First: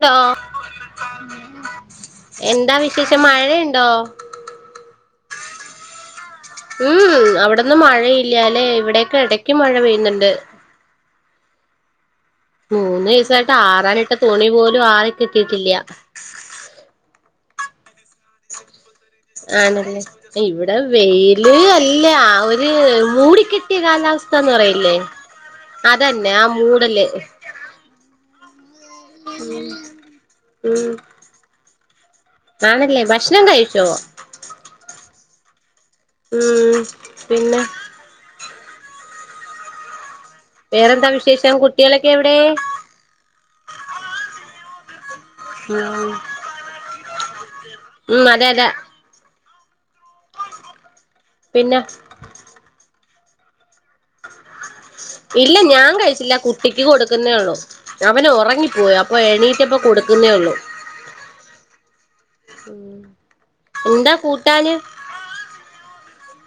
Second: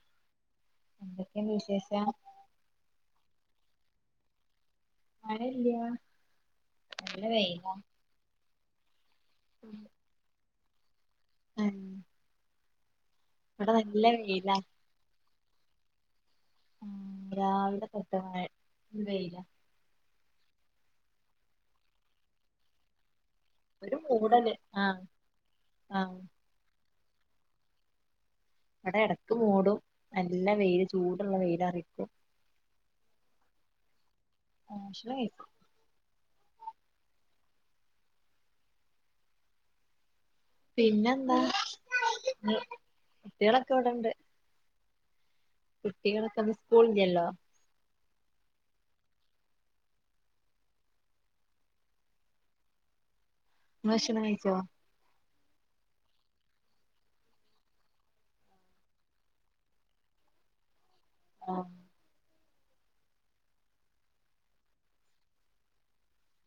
ന്തോ എന്തൊക്കെയുണ്ട് വിശേഷം എന്താ വിശേഷം മഴ ണ്ടോ മഴല്യാ ഉം അവിടന്നും മഴയില്ലാലേ ഇവിടൊക്കെ ഇടയ്ക്ക് മഴ ഉം പെയ്യുന്നുണ്ട് [inaudible] മൂന്ന് ദീസായിട്ട് ഇവിടെ നല്ല ആറാനിട്ട തുണി വെയിലാ പോലും ആറീ കിട്ടിട്ടില്ല രാവിലെതോട്ടങ്ങു ആണല്ലേ ഇവിടെ വെയില് അല്ല ആ ഒര് മൂടി കിട്ടിയ ഒരു കാലവസ്ഥാന്നു മൂടല് പറയില്ലേ ആഹ് ആഹ് അതന്നെ ആ മൂടല് അവിടെ ഇടക്ക് മൂടും നല്ല വെയില് ഉം ചൂടുള്ള വെയില അറയിക്കും ആണല്ലേ ഭക്ഷണം കഴിച്ചോ ആ [unintelligible] ഉം പിന്നെ വേറെന്താ പിന്നെ എന്താ വിശേഷം കുട്ടികളൊക്കെ എവിടെ കുട്ടികളൊക്കെ ഇവിടെണ്ട് ഉം കുട്ടികളൊക്കെ ഇന്ന് സ്കൂളില്ലല്ലോ ഉം അതെ അതെ പിന്ന ഭക്ഷണം കയിച്ചോ ഇല്ല ഞാൻ കഴിച്ചില്ല കുട്ടിക്ക് കൊടുക്കുന്നേള്ളോ അവന് ഉറങ്ങിപ്പോയ അപ്പൊ എണീറ്റപ്പൊ കൊടുക്ക പിന്നെള്ളൂ [inaudible] എന്താ കൂട്ടാന്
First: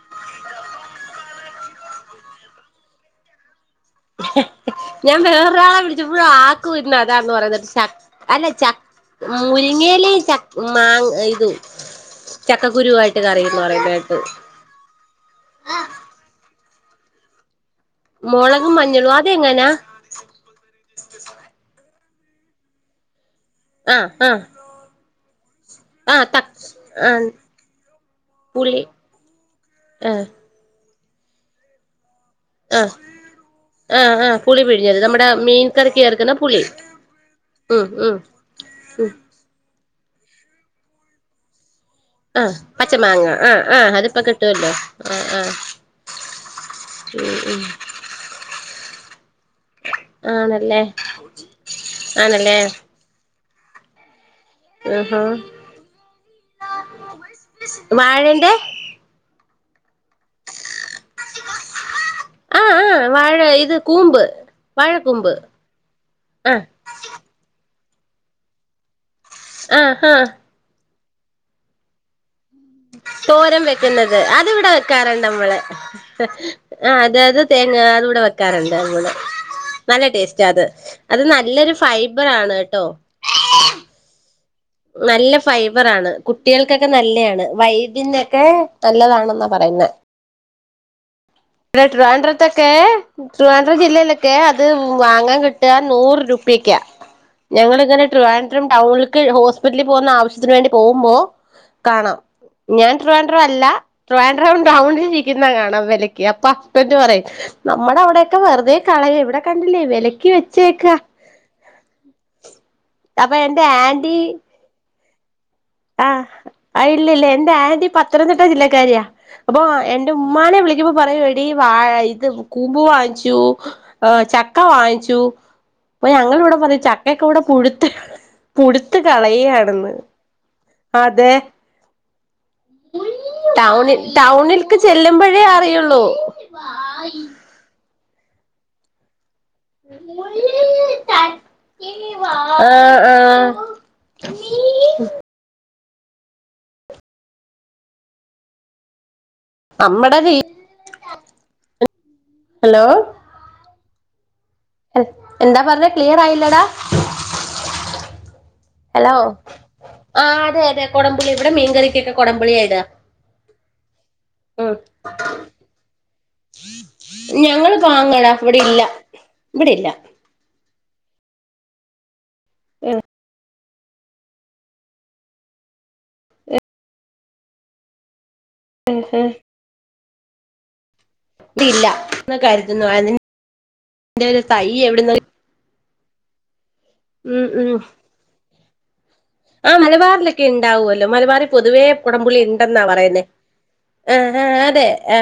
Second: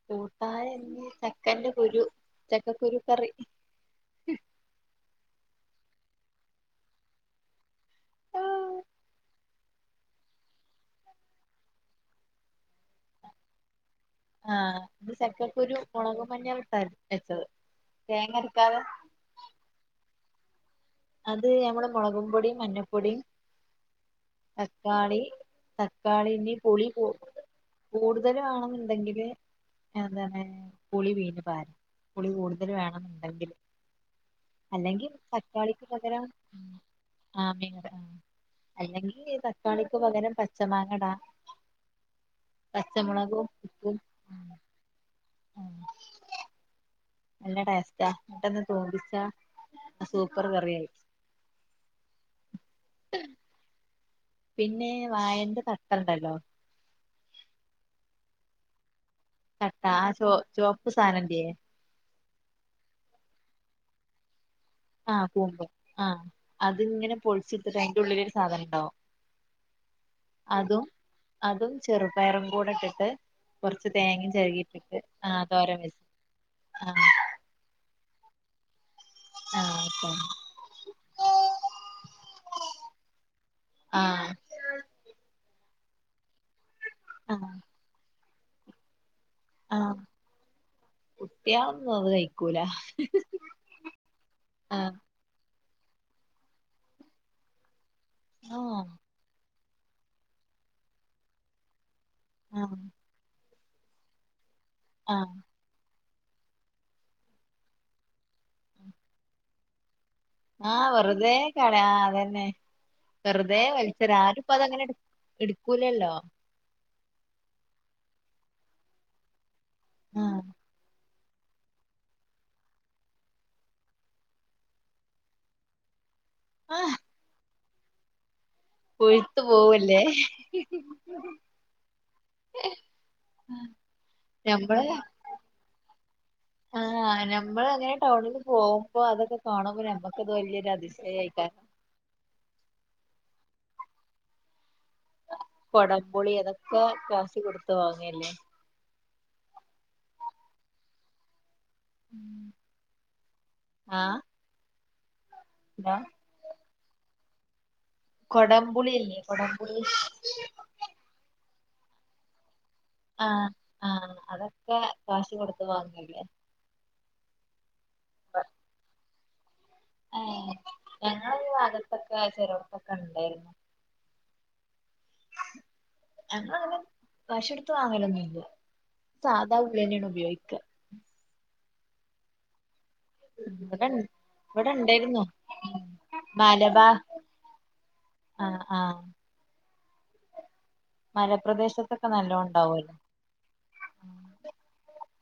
കൂട്ടാന് ചക്കെന്റ കുരു ചക്കക്കുരു കറി [unintelligible] ഞാൻ വേറൊരാളെ വിളിച്ചപ്പോഴും ആക്കും ന്ന് അതാന്ന് പറയിട്ട് ച അല്ലെ ച മുരിങ്ങയിലയും ചക്കാ മാ ഇതും ചക്കങ്ങകുരുവായിട്ട് കറിയന്ന് പറയുന്ന കേട്ട് ആഹ് ഇന്ന് ചക്കക്കുരു മുളകും [unintelligible] തേങ്ങ മുളകും അരക്കാതെ മഞ്ഞളും അതെങ്ങങ്ങനാ അത് ഞമ്മള് മുളകും പൊടി മഞ്ഞപ്പൊടിം ആഹ് ആഹ് തക്കാളി ആഹ് ത തക്കാളീൻറിം പുളീ കൂ ആഹ് കൂടുതൽ പുളി വേണെന്നുണ്ടെങ്കില് ആ ആഹ് എന്താണ് പുളി പീഞ്ഞു പാരും പുളി കൂടുതൽ ആ വേണെന്നുണ്ടെങ്കിൽ ആ ആ പുളി പിഴിഞ്ഞത് നമ്മുടെ മീൻ കറിക്ക് അതേരാ ചേർക്കുന്ന പുളി ആ ഉം പിന്നെന്താ ഉം തക്കാളീക്കും പകരം പച്ചമാങ്ങടാ ആ പച്ച മാങ്ങ ആ ആ അതിപ്പ കിട്ടുവല്ലോ ആ ആ [unintelligible] നല്ല ടേസ്റ്റാ പെട്ടെന്ന് ചോദിച്ചാ സൂപ്പർ ആണല്ലേ കറിയായി ആണല്ലേ പിന്നെ ആഹാ വായന്റെ തട്ടണ്ടല്ലോ ന്തേ ചട്ടാ ആ ചോ ചോപ്പ് സാനത്തിന് ആഹ് ആഹ് വാഴ ഇത് കൂമ്പ് ആഹ വാഴക്കൂമ്പ് കൂമ്പ് ആഹ് അതി ഇങ്ങനെ പൊളിച്ചെടുത്തിട്ട് അതിന്റെ ഉള്ളിലൊരു സാധനം ഉണ്ടാവും ആ ഹാ അതും അതും ചെറുപയറും കൂടെട്ടിട്ട് തോരൻ കുറച്ച് വെക്കുന്നത് തേങ്ങയും അതിവിടെ ചേരകീട്ടിട്ടു വെക്കാറുണ്ട് ആ നമ്മള് തോരൻ ആഹ് അത അത് തേങ്ങ അത കൂടെ വ നല്ല ആഹ് ടെയ്സ്റ്റ അത് അത് നല്ലൊരു ഫൈബർ ആണ് കേട്ടോ ആ നല്ല ഫൈബറാണ് കുട്ടികൾക്കൊക്കെ നല്ലതാണ് ആഹ് വൈദ്യന്യൊക്കെ നല്ലതാണ് പറയുന്നെ ആഹ് ഇടെ കുട്ടികളൊന്നും അത് കഴിക്കൂല ട്രിവാൻഡ്രെട്ത്തൊക്കെ ട്രിവാൻഡ്രം ജില്ലയിലൊക്കെ അത് ആഹ് വാങ്ങാൻ കിട്ട നൂറ് രൂപ ഞങ്ങളിങ്ങനെ തിരുവനന്തപുരം ആഹ് ടൗണിലക്ക് സ്പിറ്റലിൽ പോകുന്ന ആവശ്യത്തിന് വേണ്ടി പോവുമ്പോ കാണാം ആഹ് ഞാൻ ട്രിവാൻഡ്രം അല്ല ടൗണിൽ ആഹ് രിക്കുന്ന കാണാം വില അപ്പ അപ്പു പറയും നമ്മുടെ അവിടെക്കെ വെറുതെ കളയ ഇവിടെ കണ്ടില്ലേ വില ആഹ് വെറുതെ കള ആ അതന്നെ അപ്പൊ വെറുതെ എന്റെ ആന്റി വലിച്ചെറ്യ ആരും ഇപ്പ അതങ്ങനെ എടു എടു ആ ഇല്ലല്ല എന്റെ ആന്റി പത്തനംതിട്ട ജില്ലക്കാരിയാ അപ്പൊ എന്റെ ആഹ് ഉമ്മാനെ വിളിക്കുമ്പോ പറയു എ വാ- ഇത് കൂമ്പ് വാങ്ങിച്ചു ആ ചക്ക വാങ്ങിച്ചു അപ്പൊ ഞങ്ങള ഇവ്ടെ പറയും ആഹ് ചക്കയൊക്കെ ഇവ്ടെ പുഴുത്ത് പുഴുത്ത് കളയാണെന്ന് ഹി അതെ ഉം ടൗണിൽ ടൗണിൽക്ക് ചെല്ലുമ്പോഴേ അറിയുള്ളൂ ആഹ് നമ്മളങ്ങനെ ടൗണിൽ പോകുമ്പോ അതൊക്കെ കാണുമ്പോ നമ്മക്കത് വല്യൊരു അതിശയയിക്കാരം ഉം കുടംപൊളി അതൊക്കെ കാശ് കൊടുത്ത് വങ്ങല്ലേ നമ്മടെ രീ- ഹലോ ആഹ് എന്താ പറഞ്ഞത് ക്ലിയർ ആയില്ലടാ ഹലോ കൊടംപുളില്ലേ കൊടംപുളി ആഹ് അതെ അതെ കൊടംപുളി ഇവിടെ മീൻകറിക്കൊക്കെ കൊടംപുള്യാ ഇടാ ആ ആഹ ഉം അതൊക്കെ കാശ് കൊടുത്ത് വാങ്ങല്ലേ ഞങ്ങള് പാങ്ങടാ ഇവിടില്ല ഇവിടെല്ല ഞങ്ങളരു ഭാഗത്തൊക്കെ ഇവിടെ ചെലോട്ത്തൊക്കെണ്ടേർന്നു അങ്ങ അങ്ങനെ പിശെടുത്ത് വാങ്ങലൊന്നുല്ല്യ സാധാ ഉള്ളേനെയാണ് ഉപയോഗിക്ക ല്ല എന്നൊ കരുത് ന്നു ഇവിടെൺ ഐന്റെ ഒരു തൈ എവിടെന്ന് ഇവിടെണ്ടായിരുന്നു ഉം ഉം ആഹ ആഹ ആ മലബാറിലൊക്കെ ഉണ്ടാവല്ലോ മലബാറിൽ പൊതുവേ മലപ്രദേശത്തൊക്കെ നല്ലോ കുടംപുളി ഉണ്ടെന്നാ ഉണ്ടാവുമല്ലോ പറയുന്നേ ആ ആ അതെ ആ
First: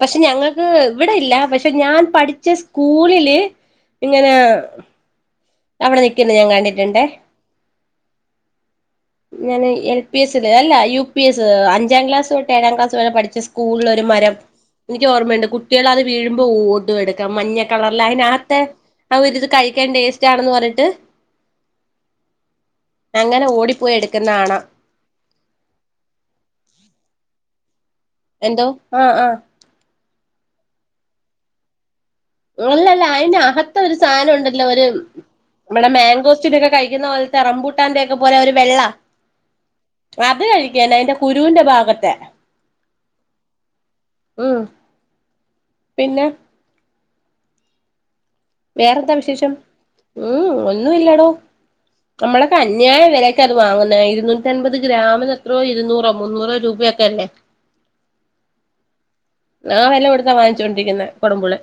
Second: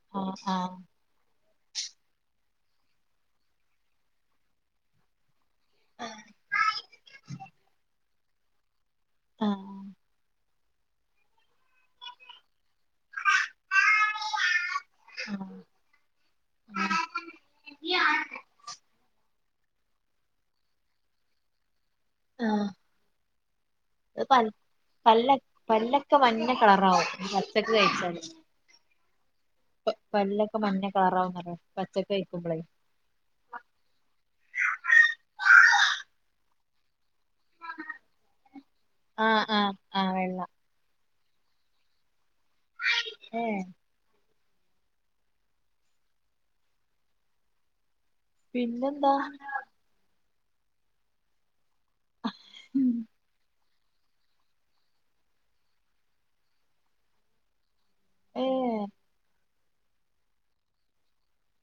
പക്ഷെ ആഹ് ഞങ്ങൾക്ക് ആഹ് ഇവിടെ ഇല്ല പക്ഷെ ഞാൻ പഠിച്ച സ് സ്കൂളില് ഇങ്ങനെ അവിടെ നിക്കുന്നു ഞാൻ കണ്ടിട്ടുണ്ടേ ഞാൻ ആഹ് എൽ പി എസ് അല്ല യു പി എസ് അഞ്ചാം ക്ലാസ് തൊട്ട് ഏഴാം ക്ലാസെരെ പഠിച്ച സ്കൂളിൽ ഒരു മരം എനിക്ക് ഓർമ്മയുണ്ട് കുട്ടികൾ അത് വീഴുമ്പോ ഓടും എടുക്കാൻ മഞ്ഞ കളറൽ ആഹ് അതിനകത്തെ അവരിത് കഴിക്കാൻ ടേസ്റ്റ് ആണന്ന് പറഞ്ഞിട്ട് ആഹ അങ്ങനെ ഓടിപ്പോയി അത് എടുക്കുന്ന കാണാം പല്ല പല്ലക്കെ മഞ്ഞ കളറാവും കഴിച്ചാല് എന്തോ ആഹ് ആഹ പല്ലൊക്കെ മഞ്ഞ കളറാവുന്ന്റ്യ പച്ച ല്ലല്ല അതിന്റെ അകത്തൊരു സാധനം ഉണ്ടല്ലോ ഒരു ഇവിടെ മാംഗോ കഴുന്ന പോലത്തെ റമ്പുട്ടാന്റെ ഒക്കെ പോലെ ഒരു വെള്ള ആഹ് ആഹ് ആഹ് വെള്ള അത് കഴിക്കന്നെ അയ്ന്റെ കുരൂന്റെ ഭാഗത്തെ ഉം ഉം പിന്നെ വേറെന്താ പിന്നെന്താ വിശേഷം ഉം ഒന്നും ഇല്ലാടോ നമ്മളൊക്കെ അന്യായ വിലക്ക അത് വാങ്ങുന്ന ഇരുന്നൂറ്റി അമ്പപത് ഗ്രാമിൽ എത്രോ ഇരുന്നൂറോ മുന്നൂറോ രൂപോ ക്കല്ലേ ഏഹ് ആ വല്ല കൊടുത്താ വാങ്ങിച്ചോണ്ടിരിക്കുന്ന കൊടമ്പുളി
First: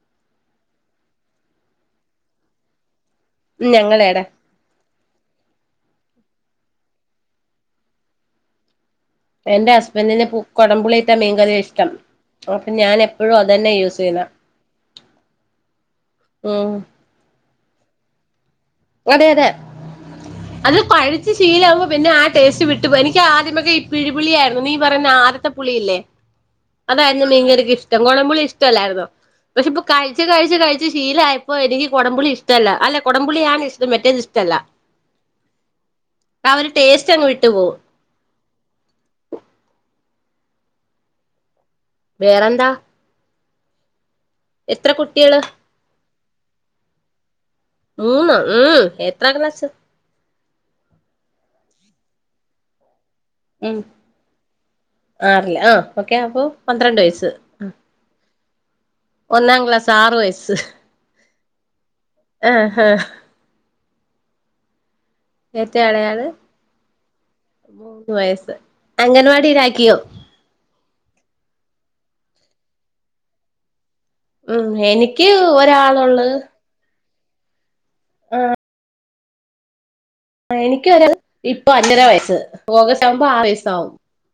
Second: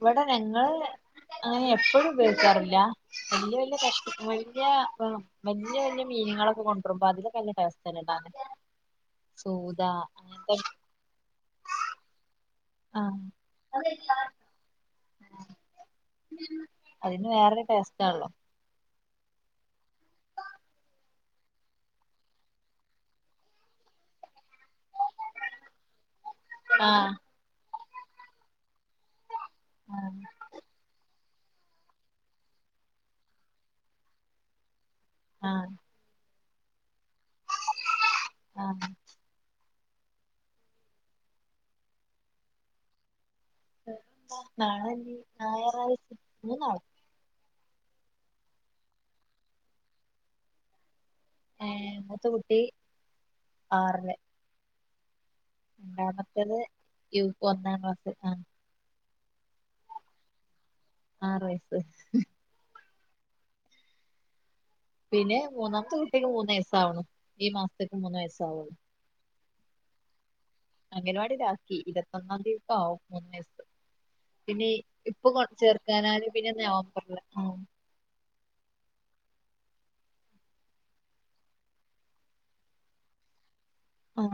ഇവിടെ ഞങ്ങള് അങ്ങനെ എപ്പോഴും ഉപയോഗിക്കാറില്ല വല്യ വല്യ കഷ്ട ഞങ്ങളേടെ വല്യ വല്യ വല്യ മീനങ്ങളൊക്കെ കൊണ്ടുവരുമ്പോ അതില് നല്ല ടെസ്റ്റ് ഇടാന് എന്റെ സൂത ഹസ്ബൻറിന് അങ്ങനത്തെ കൊടംപുളി ഇട്ട മീൻകറിയാ ഇഷ്ടം അപ്പൊ ഞാൻ ആഹ് എപ്പോഴും അതന്നെ യൂസ് ചെയ്യുനാ ഉം ടെസ്റ്റാല്ലോ അതെ അതെ അത് കഴിച്ച് ശീലമാകുമ്പോ പിന്നെ ആ ടേസ്റ്റ് വിട്ട എനിക്ക് ആദ്യമൊക്കെ ഈ പിഴിപിളിയ നീ പറഞ്ഞ ആദ്യത്തെ പുളിയില്ലേ ആഹ് അതായിരുന്നു മീൻകറിക്ക് ഇഷ്ടം കോടംപുളി ഇഷ്ടമല്ലായിരുന്നോ പക്ഷെ ഇപ്പ ആഹ് കഴച്ച് കഴിച്ച് കഴിച്ച് ശീലമായയപ്പോ എനിക്ക് കുടംപുളി ഇഷ്ടല്ല അല്ല കുടംപുളിയാണ് ഇ മറ്റേത് ഇഷ്ടല്ല ആ അവര് ടേസ്റ്റ് അങ്ങ് വിട്ടു പോകും ആഹ് വേറെന്താ എത്ര നാളെ കുട്ടികള് ഞായറാഴ്ച മൂന്നാളും മൂന്ന ഉം എത്ര ക്ലാസ് ഹേ മൂത്ത കൂട്ടി ഉം ആറില് ആറില് ആ ഓക്കെ അപ്പൊ രണ്ടാമത്തേത് പന്ത്രണ്ട് യു വയസ്സ് ഒന്നാം ക്ലാസ് ആഹ് ഒന്നാംക്ലാസ് ആറ് വയസ്സ് ആറ് വയസ്സ് ആഹ് ആഹ് പിന്നെ ഏറ്റവും മൂന്നാമത്തെ ഇളയാള് കുട്ടിക്ക് മൂന്ന വയസാവൂണു ഈ മാസത്തേക്ക് മൂന്നു വയസ്സ് ആവുള്ളു ക്കിയോ അംഗനവാടി കാക്കി ഇരുപത്തൊന്നാം തീയതിക്ക് ആവും മൂന്ന് വയസ്സ് പിന്നെ ഉം ഇപ്പൊ എനിക്ക് കൊ ഒരാളുള്ളൂ ചേർക്കാനാലും പിന്നെ നവംബറില് ആഹ് ആ എനിക്ക് വരാ ഇപ്പൊ അഞ്ചര വയസ് ഓഗസ്റ്റ് ആകുമ്പോ ആറ് വയസ്സ് ആ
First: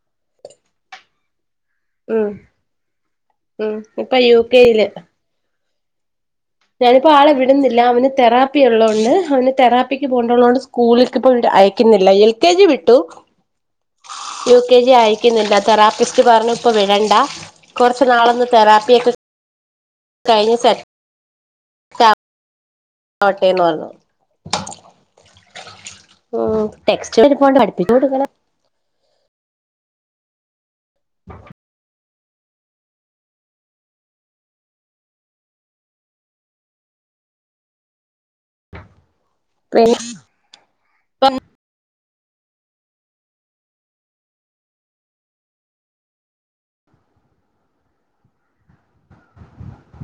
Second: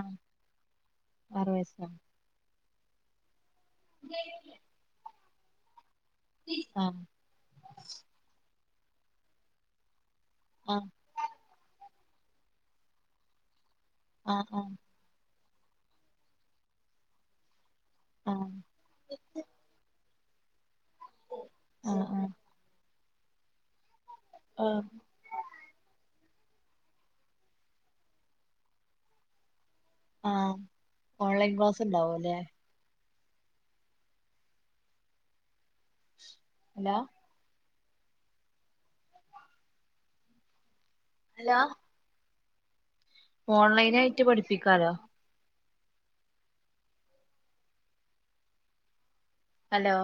ആറു വയസ്സോ ഉം ഉം ഇപ്പൊ യു കെയില് ആഹ് ഞാനിപ്പോ ആളെ വിടുന്നില്ല അവന് തെറാപ്പി ഉള്ളത് തൊണ്ട് അവന് തെറാപ്പി പോണ്ടതോണ്ട് ആഹ് സ്കൂളില ഇപ്പോ അയക്കുന്നില്ല എൽ കെ ജി വിട്ടു ആഹ് യുകെ ജി അയക്കുന്നില്ല തെറാപ്പിസ്റ്റു പറഞ്ഞുഇപ്പോൾ വിടണ്ട കൊറച്ച നാളൊന്ന് ആഹ് തെറാപ്പിയ ഒക്കെ കഴിഞ്ഞഞ് സെറ്റ് ആ ആ ആട്ടേന്ന് പറഞ്ഞു ആ ഉ ടെക്സ്റ്റ്ണ്ട് ഇരിപ്പുണ്ട് പഠിപ്പിച്ച കൊടുക്കണം ആ ഓൺലൈൻ ക്ലാസ്സ് ഉണ്ടാവും അല്ലെ ഹലോ പിന്ന ഹലോ ഓൺലൈന ആയിട്ട് പഠിപ്പിക്കാലോ ഹലോ